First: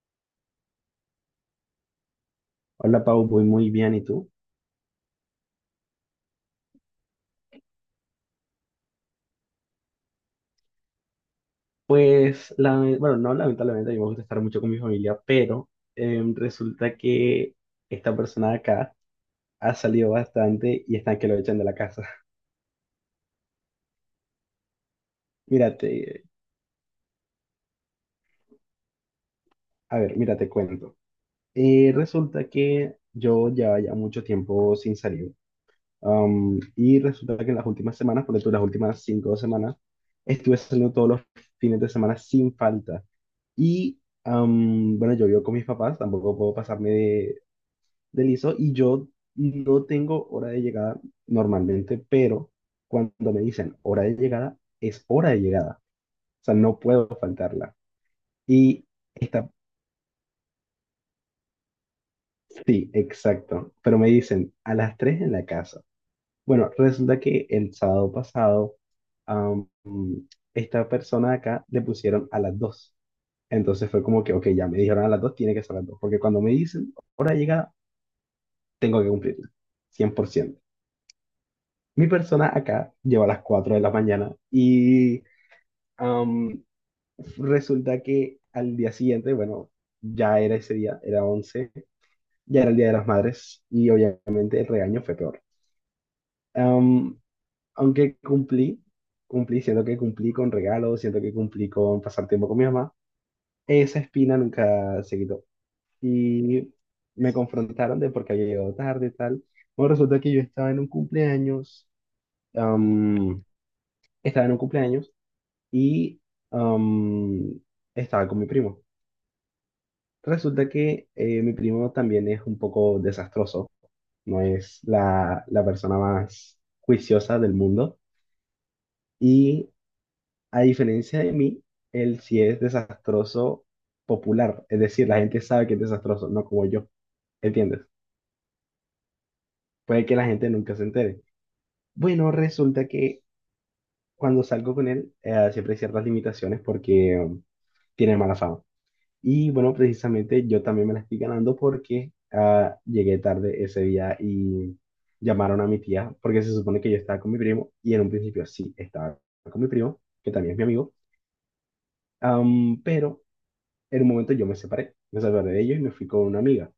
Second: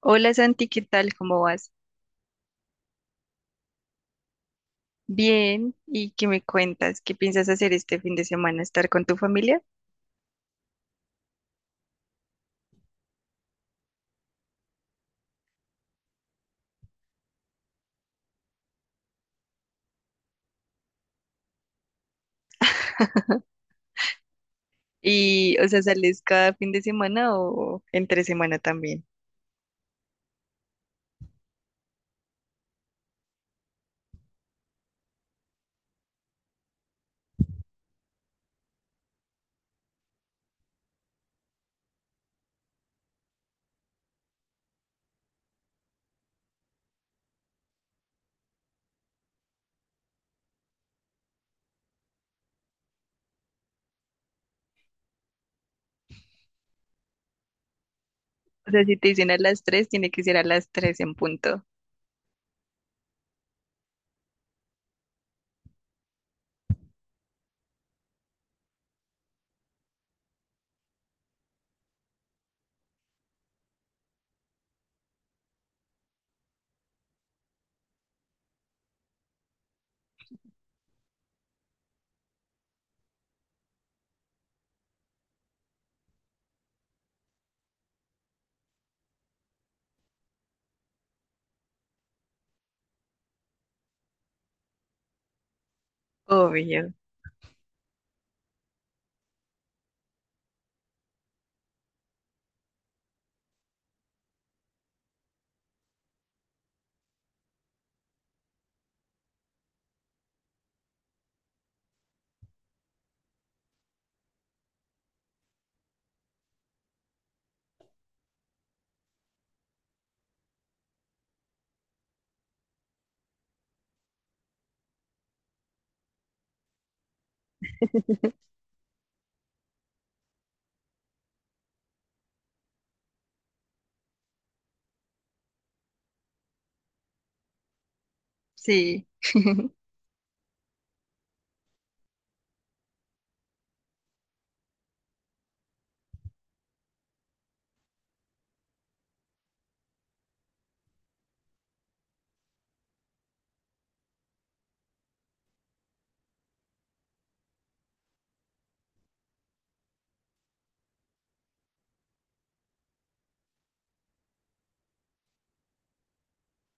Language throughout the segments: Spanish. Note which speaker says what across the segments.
Speaker 1: Hola Santi, ¿qué tal? ¿Cómo vas?
Speaker 2: Hola Pau, voy muy bien, ¿y tú?
Speaker 1: Bien, ¿y qué me cuentas? ¿Qué piensas hacer este fin de semana? ¿Estar con tu familia?
Speaker 2: Pues, bueno, no, lamentablemente. A mí me gusta estar mucho con mi familia, pero resulta que esta persona de acá ha salido bastante y están que lo echan de la casa.
Speaker 1: Y, o sea,
Speaker 2: Mírate,
Speaker 1: ¿sales cada fin de semana o entre semana también?
Speaker 2: a ver, mira, te cuento. Resulta que yo llevaba ya mucho tiempo sin salir. Y resulta que en las últimas semanas, las últimas 5 semanas, estuve saliendo todos los fines de semana sin falta. Y, bueno, yo vivo con mis papás, tampoco puedo pasarme de Listo, y yo no tengo hora de llegada normalmente, pero cuando me dicen hora de llegada, es hora de llegada. O sea, no puedo faltarla.
Speaker 1: O sea,
Speaker 2: Y
Speaker 1: si te dicen a
Speaker 2: está,
Speaker 1: las tres, tiene que ser a las tres en punto.
Speaker 2: sí, exacto. Pero me dicen a las 3 en la casa. Bueno, resulta que el sábado pasado, am, esta persona acá le pusieron a las 2. Entonces fue como que, ok, ya me dijeron a las 2, tiene que ser a las 2. Porque cuando me dicen hora de llegada, tengo que cumplirla. 100%. Mi persona acá llegó a las 4 de la mañana y, am, resulta que al día siguiente, bueno, ya era ese día, era 11, ya era el Día de las Madres, y obviamente el regaño fue peor.
Speaker 1: Obvio,
Speaker 2: Am, Aunque cumplí, cumplí, siento que cumplí con regalos, siento que cumplí con pasar tiempo con mi mamá, esa espina nunca se quitó. Y me confrontaron de por qué había llegado tarde y tal. Bueno, resulta que yo estaba en un cumpleaños, am, estaba en un cumpleaños y, am, estaba con mi primo. Resulta que mi primo también es un poco desastroso, no es la persona más juiciosa del mundo y, a diferencia de mí, él sí es desastroso popular, es decir, la gente sabe que es desastroso, no como yo, ¿entiendes?
Speaker 1: sí.
Speaker 2: Puede que la gente nunca se entere. Bueno, resulta que cuando salgo con él, siempre hay ciertas limitaciones porque tiene mala fama. Y bueno, precisamente yo también me la estoy ganando porque llegué tarde ese día, y llamaron a mi tía porque se supone que yo estaba con mi primo, y en un principio sí estaba con mi primo, que también es mi amigo, pero en un momento yo me separé de ellos y me fui con una amiga.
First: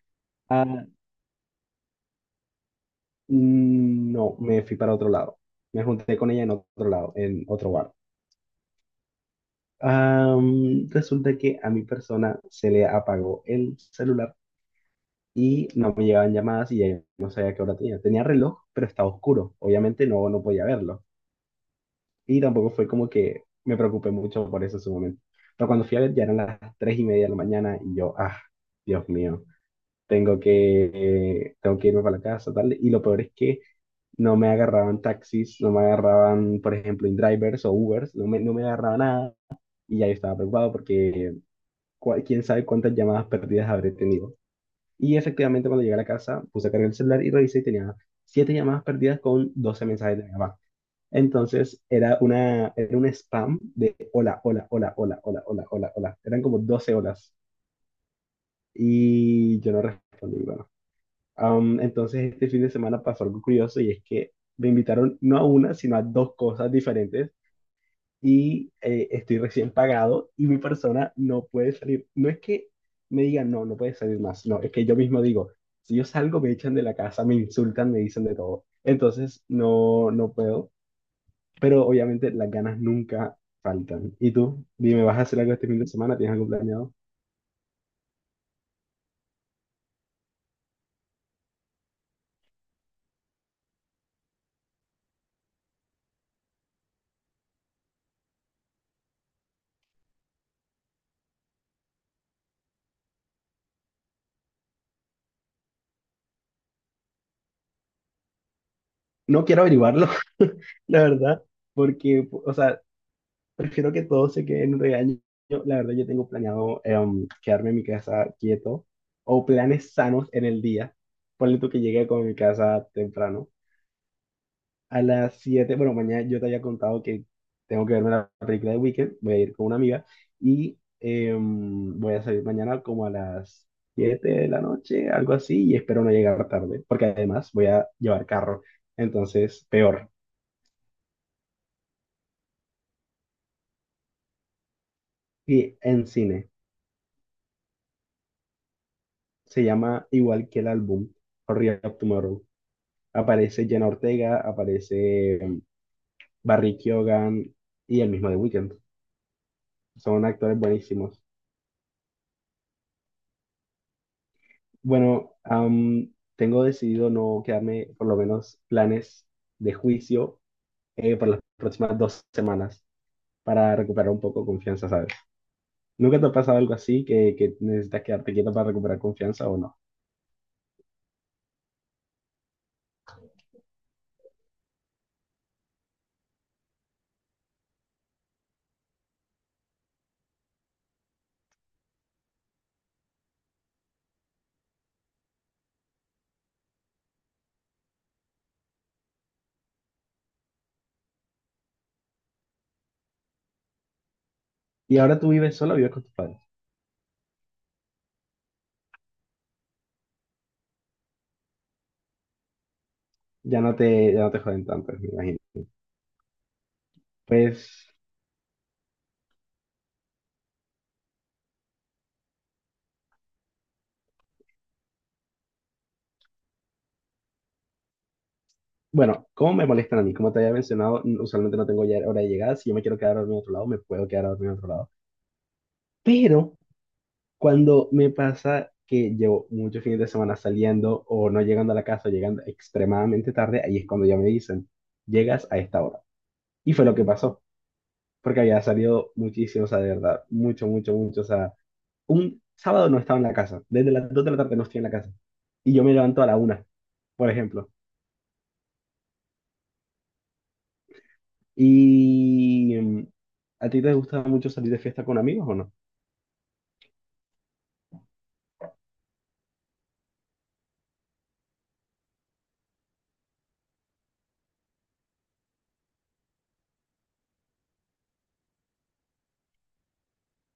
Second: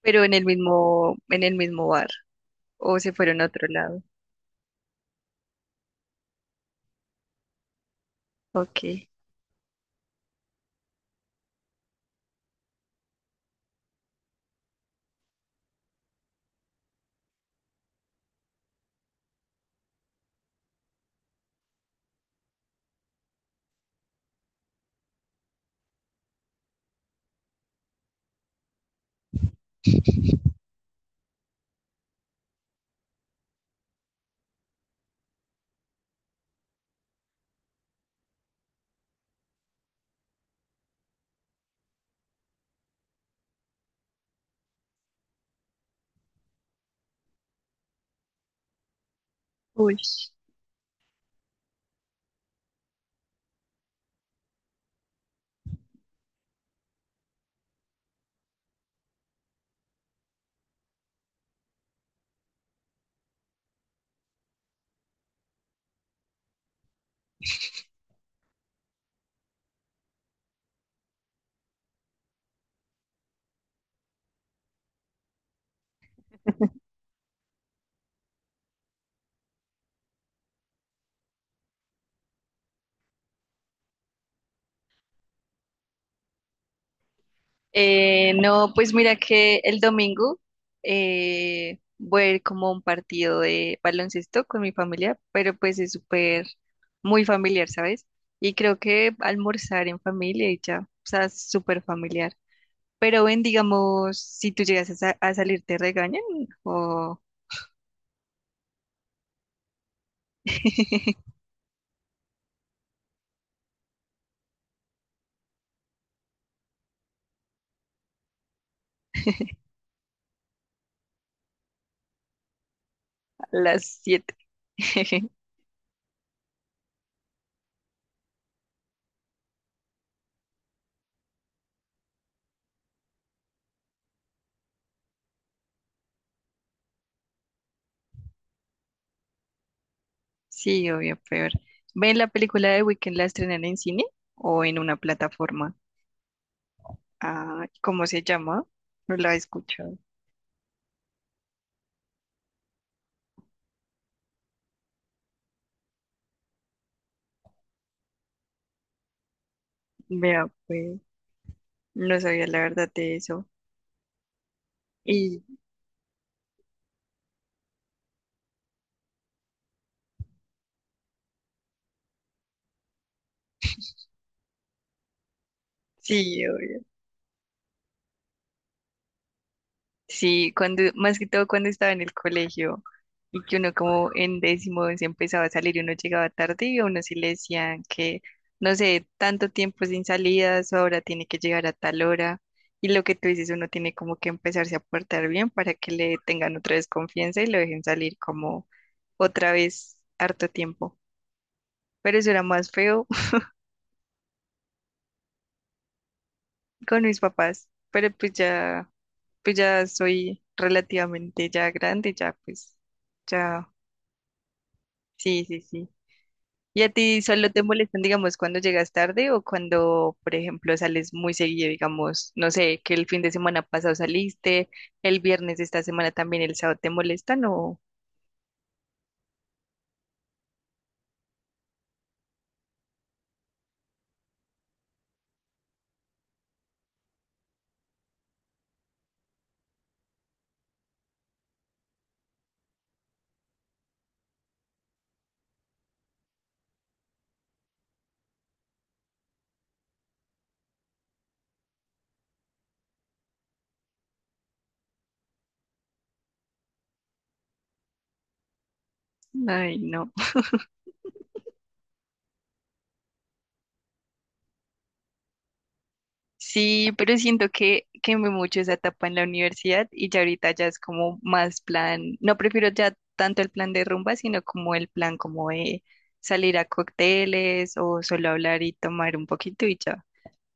Speaker 1: Pero en el
Speaker 2: Ah,
Speaker 1: mismo, en el mismo bar. O se fueron a otro lado.
Speaker 2: no, me fui para otro lado, me junté con ella en otro lado, en otro bar.
Speaker 1: Ok.
Speaker 2: Resulta que a mi persona se le apagó el celular y no me llegaban llamadas y ya yo no sabía qué hora tenía. Tenía reloj, pero estaba oscuro. Obviamente no, no podía verlo. Y tampoco fue como que me preocupé mucho por eso en su momento. Pero cuando fui a ver ya eran las 3:30 de la mañana y yo, ah, Dios mío, tengo que irme para la casa, tal. Y lo peor es que no me agarraban taxis, no me agarraban, por ejemplo, InDrivers o Ubers, no me, no me agarraba nada. Y ya yo estaba preocupado porque quién sabe cuántas llamadas perdidas habré tenido. Y efectivamente, cuando llegué a la casa, puse a cargar el celular y revisé y tenía siete llamadas perdidas con doce
Speaker 1: Uy.
Speaker 2: mensajes de mi mamá. Entonces, era una, era un spam de hola, hola, hola, hola, hola, hola, hola, hola. Eran como 12 horas. Y yo no respondí, bueno. Entonces, este fin de semana pasó algo curioso, y es que me invitaron no a una, sino a dos cosas diferentes, y estoy recién pagado, y mi persona no puede salir. No es que me digan, no, no puede salir más, no, es que yo mismo digo, si yo salgo me echan de la casa, me insultan, me dicen de todo. Entonces, no, no puedo, pero obviamente las ganas nunca faltan. ¿Y tú? Dime, ¿vas a hacer algo este fin de semana? ¿Tienes algo planeado?
Speaker 1: No, pues mira que el domingo voy a ir como a un partido de baloncesto con mi familia, pero pues es súper, muy familiar, ¿sabes? Y creo que almorzar en familia y ya, o sea, es súper familiar. Pero ven, digamos, si tú llegas a salir, ¿te regañan? O
Speaker 2: No quiero averiguarlo, la verdad, porque, o sea, prefiero que todo se quede en un regaño. Yo, la verdad, yo tengo planeado, quedarme en mi casa quieto o planes sanos en el día. Ponle tú que llegue con mi casa
Speaker 1: a
Speaker 2: temprano.
Speaker 1: las 7.
Speaker 2: A las siete bueno, mañana yo te había contado que tengo que verme la película de Weekend. Voy a ir con una amiga, y voy a salir mañana como a las 7 de la noche, algo así, y espero no llegar tarde, porque además voy a llevar carro. Entonces, peor.
Speaker 1: Sí, obvio, peor. ¿Ven la película de Weekend la estrenan en cine o en una
Speaker 2: Y
Speaker 1: plataforma?
Speaker 2: en cine.
Speaker 1: Ah, ¿cómo se llama? No la he
Speaker 2: Se
Speaker 1: escuchado.
Speaker 2: llama igual que el álbum, Hurry Up Tomorrow. Aparece Jenna Ortega, aparece Barry Keoghan, y el mismo The Weeknd. Son
Speaker 1: Vea,
Speaker 2: actores
Speaker 1: pues,
Speaker 2: buenísimos.
Speaker 1: no sabía la verdad de eso.
Speaker 2: Bueno,
Speaker 1: Y
Speaker 2: tengo decidido no quedarme, por lo menos, planes de juicio, por las próximas 2 semanas, para recuperar un poco confianza, ¿sabes? ¿Nunca te ha
Speaker 1: sí,
Speaker 2: pasado algo
Speaker 1: obvio.
Speaker 2: así que necesitas quedarte quieto para recuperar confianza o no?
Speaker 1: Sí, más que todo cuando estaba en el colegio y que uno como en décimo se empezaba a salir y uno llegaba tarde y a uno sí le decían que, no sé, tanto tiempo sin salidas, ahora tiene que llegar a tal hora. Y lo que tú dices, uno tiene como que empezarse a portar bien para que le tengan otra vez confianza y lo dejen salir como otra vez harto tiempo. Pero eso era más feo
Speaker 2: Y ahora tú vives solo, vives con tus padres.
Speaker 1: con mis papás, pero pues ya soy relativamente ya grande, ya pues, ya,
Speaker 2: Ya no te joden tanto, me imagino.
Speaker 1: sí, sí, sí. ¿Y a ti solo te
Speaker 2: Pues,
Speaker 1: molestan, digamos, cuando llegas tarde o cuando, por ejemplo, sales muy seguido, digamos, no sé, que el fin de semana pasado saliste, el viernes de esta semana también, el sábado te molestan o,
Speaker 2: bueno, ¿cómo me molestan a mí? Como te había mencionado, usualmente no tengo ya hora de llegada. Si yo me quiero quedar a dormir en otro lado, me puedo quedar a dormir en otro lado. Pero cuando me pasa que llevo muchos fines de semana saliendo o no llegando a la casa, llegando extremadamente tarde, ahí es cuando ya me dicen, llegas a esta hora. Y fue lo que pasó, porque había salido muchísimo, o sea, de verdad, mucho, mucho, mucho. O sea, un sábado no estaba en la casa. Desde las 2 de la tarde no estoy en la casa. Y yo me levanto a la 1, por ejemplo.
Speaker 1: ay, no.
Speaker 2: ¿Y a ti te gusta mucho salir de fiesta con amigos o no?
Speaker 1: Sí, pero siento que quemé mucho esa etapa en la universidad y ya ahorita ya es como más plan, no prefiero ya tanto el plan de rumba, sino como el plan como de salir a cócteles o solo hablar y tomar un poquito y ya.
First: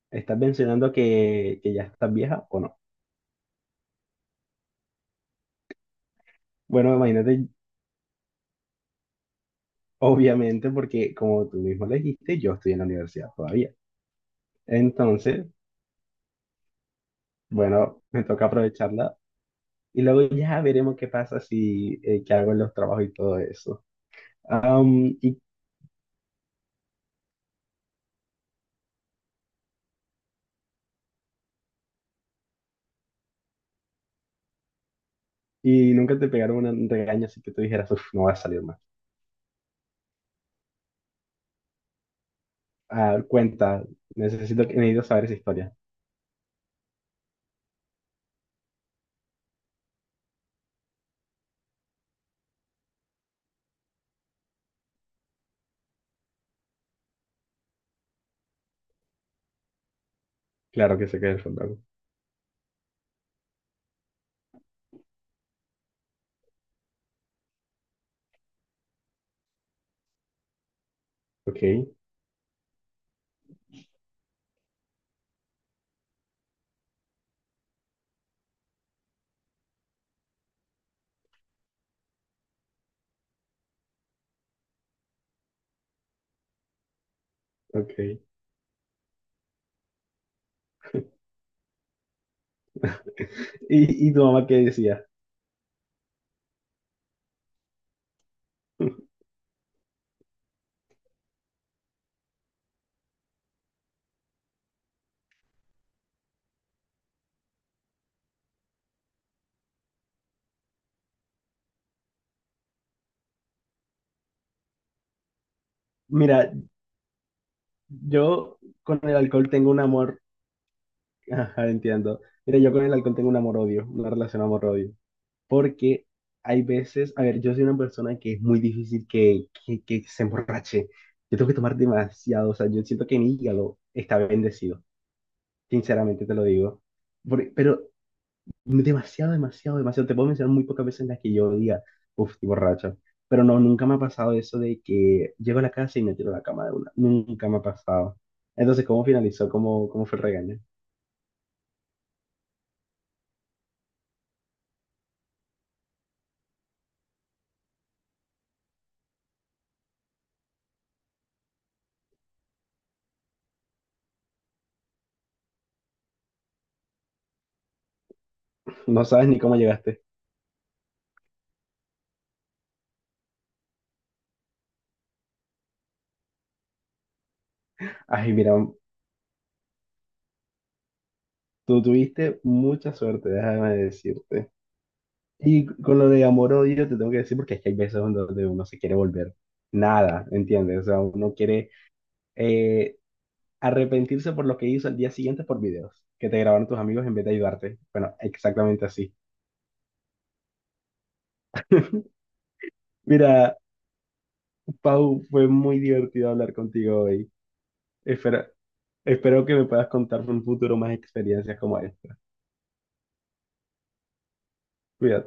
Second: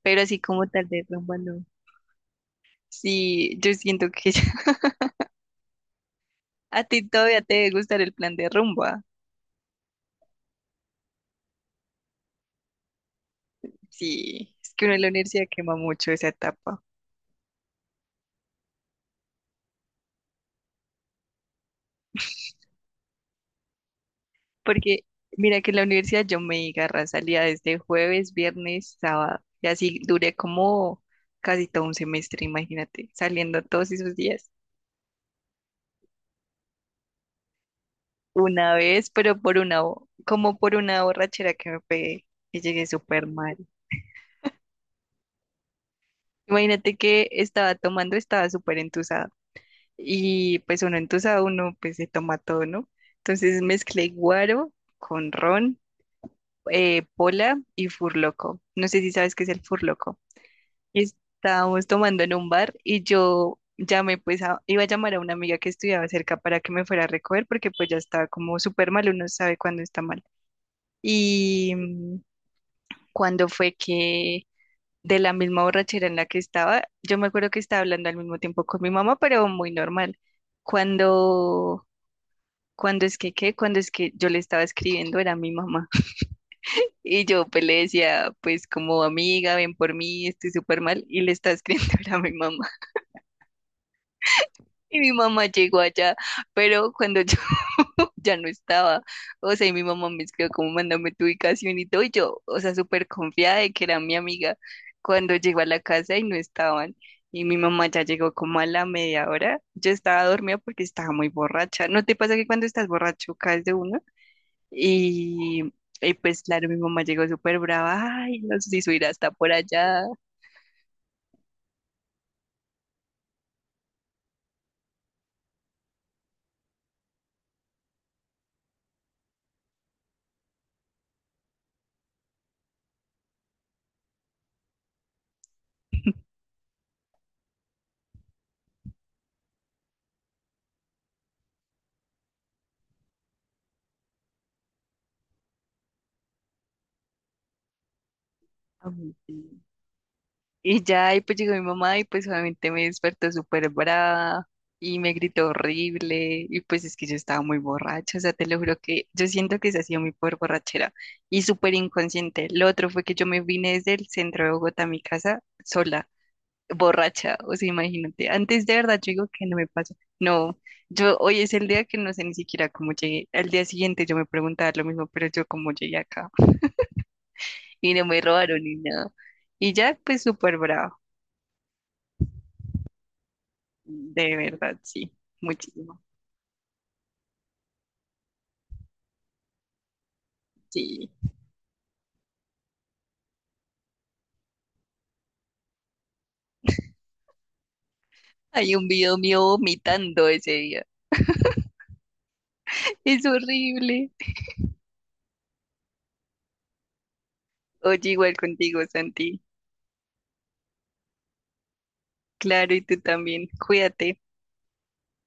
Speaker 1: Pero
Speaker 2: ¿Estás
Speaker 1: así como tal
Speaker 2: mencionando
Speaker 1: de rumba no.
Speaker 2: que ya estás vieja o no?
Speaker 1: Sí, yo siento que a
Speaker 2: Bueno,
Speaker 1: ti todavía
Speaker 2: imagínate,
Speaker 1: te debe gustar el plan de rumba.
Speaker 2: obviamente, porque como tú mismo le dijiste, yo estoy en la universidad todavía.
Speaker 1: Sí, es que uno en la universidad
Speaker 2: Entonces,
Speaker 1: quema mucho esa etapa.
Speaker 2: bueno, me toca aprovecharla y luego ya veremos qué pasa si, qué hago en los trabajos y todo eso.
Speaker 1: Porque
Speaker 2: Y,
Speaker 1: mira que en la universidad yo me agarra salía desde jueves, viernes, sábado. Y así duré como casi todo un semestre, imagínate, saliendo todos esos días.
Speaker 2: y nunca te pegaron un regaño así que tú dijeras, uff, no va a salir
Speaker 1: Una
Speaker 2: más.
Speaker 1: vez, pero por como por una borrachera que me pegué y llegué
Speaker 2: Ah,
Speaker 1: súper mal.
Speaker 2: cuenta, necesito, necesito saber esa historia.
Speaker 1: Imagínate que estaba tomando, estaba súper entusado. Y pues uno entusado, uno pues se toma todo, ¿no? Entonces mezclé guaro con ron, pola y furloco. No sé si sabes qué es el furloco.
Speaker 2: Claro que sé que es el fotógrafo.
Speaker 1: Estábamos tomando en un bar y yo llamé, pues iba a llamar a una amiga que estudiaba cerca para que me fuera a recoger porque pues ya estaba como súper mal, uno sabe cuándo está mal.
Speaker 2: Ok,
Speaker 1: Y cuando fue que de la misma borrachera en la que estaba, yo me acuerdo que estaba hablando al mismo tiempo con mi mamá, pero muy normal. Cuando, cuando es que, ¿qué? Cuando es que yo le estaba escribiendo era mi mamá. Y yo pues le
Speaker 2: ok.
Speaker 1: decía, pues como amiga, ven por mí, estoy súper mal, y le estaba escribiendo era mi mamá.
Speaker 2: ¿Y, y tu mamá qué
Speaker 1: Y
Speaker 2: decía?
Speaker 1: mi mamá llegó allá, pero cuando yo ya no estaba, o sea, y mi mamá me escribió como mándame tu ubicación y todo, y yo, o sea, súper confiada de que era mi amiga, cuando llegó a la casa y no estaban, y mi mamá ya llegó como a la media hora, yo estaba dormida porque estaba muy borracha, ¿no te pasa que cuando estás borracho caes de uno? Y, y pues
Speaker 2: Mira,
Speaker 1: claro, mi mamá llegó súper brava, ay,
Speaker 2: yo
Speaker 1: nos hizo
Speaker 2: con
Speaker 1: ir
Speaker 2: el
Speaker 1: hasta
Speaker 2: alcohol
Speaker 1: por
Speaker 2: tengo un
Speaker 1: allá.
Speaker 2: amor, ajá, entiendo. Mira, yo con el alcohol tengo un amor-odio, una relación amor-odio, porque hay veces, a ver, yo soy una persona que es muy difícil que, que se emborrache. Yo tengo que tomar demasiado, o sea, yo siento que mi hígado está bendecido, sinceramente te lo digo. Pero demasiado, demasiado, demasiado. Te puedo mencionar muy pocas veces en las que yo diga, uff, estoy borracho. Pero no, nunca me ha pasado eso de que llego a la casa y me tiro a la cama de una. Nunca me ha pasado. Entonces, ¿cómo
Speaker 1: Ay,
Speaker 2: finalizó?
Speaker 1: sí.
Speaker 2: ¿Cómo, cómo fue el regaño?
Speaker 1: Y ya, y pues llegó mi mamá y pues obviamente me despertó súper brava y me gritó horrible y pues es que yo estaba muy borracha, o sea, te lo juro que yo siento que esa ha sido mi peor borrachera y súper inconsciente. Lo otro fue que yo me vine desde el centro de Bogotá a mi casa sola, borracha, o sea, imagínate. Antes de verdad
Speaker 2: No
Speaker 1: yo
Speaker 2: sabes
Speaker 1: digo
Speaker 2: ni
Speaker 1: que
Speaker 2: cómo
Speaker 1: no me pasa,
Speaker 2: llegaste.
Speaker 1: no, yo hoy es el día que no sé ni siquiera cómo llegué. Al día siguiente yo me preguntaba lo mismo, pero yo cómo llegué acá y no me
Speaker 2: Ay, mira,
Speaker 1: robaron ni nada. Y ya, pues súper brava.
Speaker 2: tú tuviste mucha suerte, déjame
Speaker 1: De
Speaker 2: decirte.
Speaker 1: verdad, sí,
Speaker 2: Y con
Speaker 1: muchísimo.
Speaker 2: lo de amor-odio te tengo que decir porque es que hay veces en donde uno se quiere volver nada, ¿entiendes? O sea,
Speaker 1: Sí,
Speaker 2: uno quiere, eh, arrepentirse por lo que hizo al día siguiente por videos que te grabaron tus amigos en vez de ayudarte. Bueno,
Speaker 1: hay un
Speaker 2: exactamente así.
Speaker 1: video mío vomitando ese día. Es
Speaker 2: Mira,
Speaker 1: horrible.
Speaker 2: Pau, fue muy divertido hablar contigo hoy.
Speaker 1: Oye, igual
Speaker 2: Espero,
Speaker 1: contigo, Santi.
Speaker 2: espero que me puedas contar en un futuro más experiencias como esta.
Speaker 1: Claro, y tú también. Cuídate.
Speaker 2: Cuídate.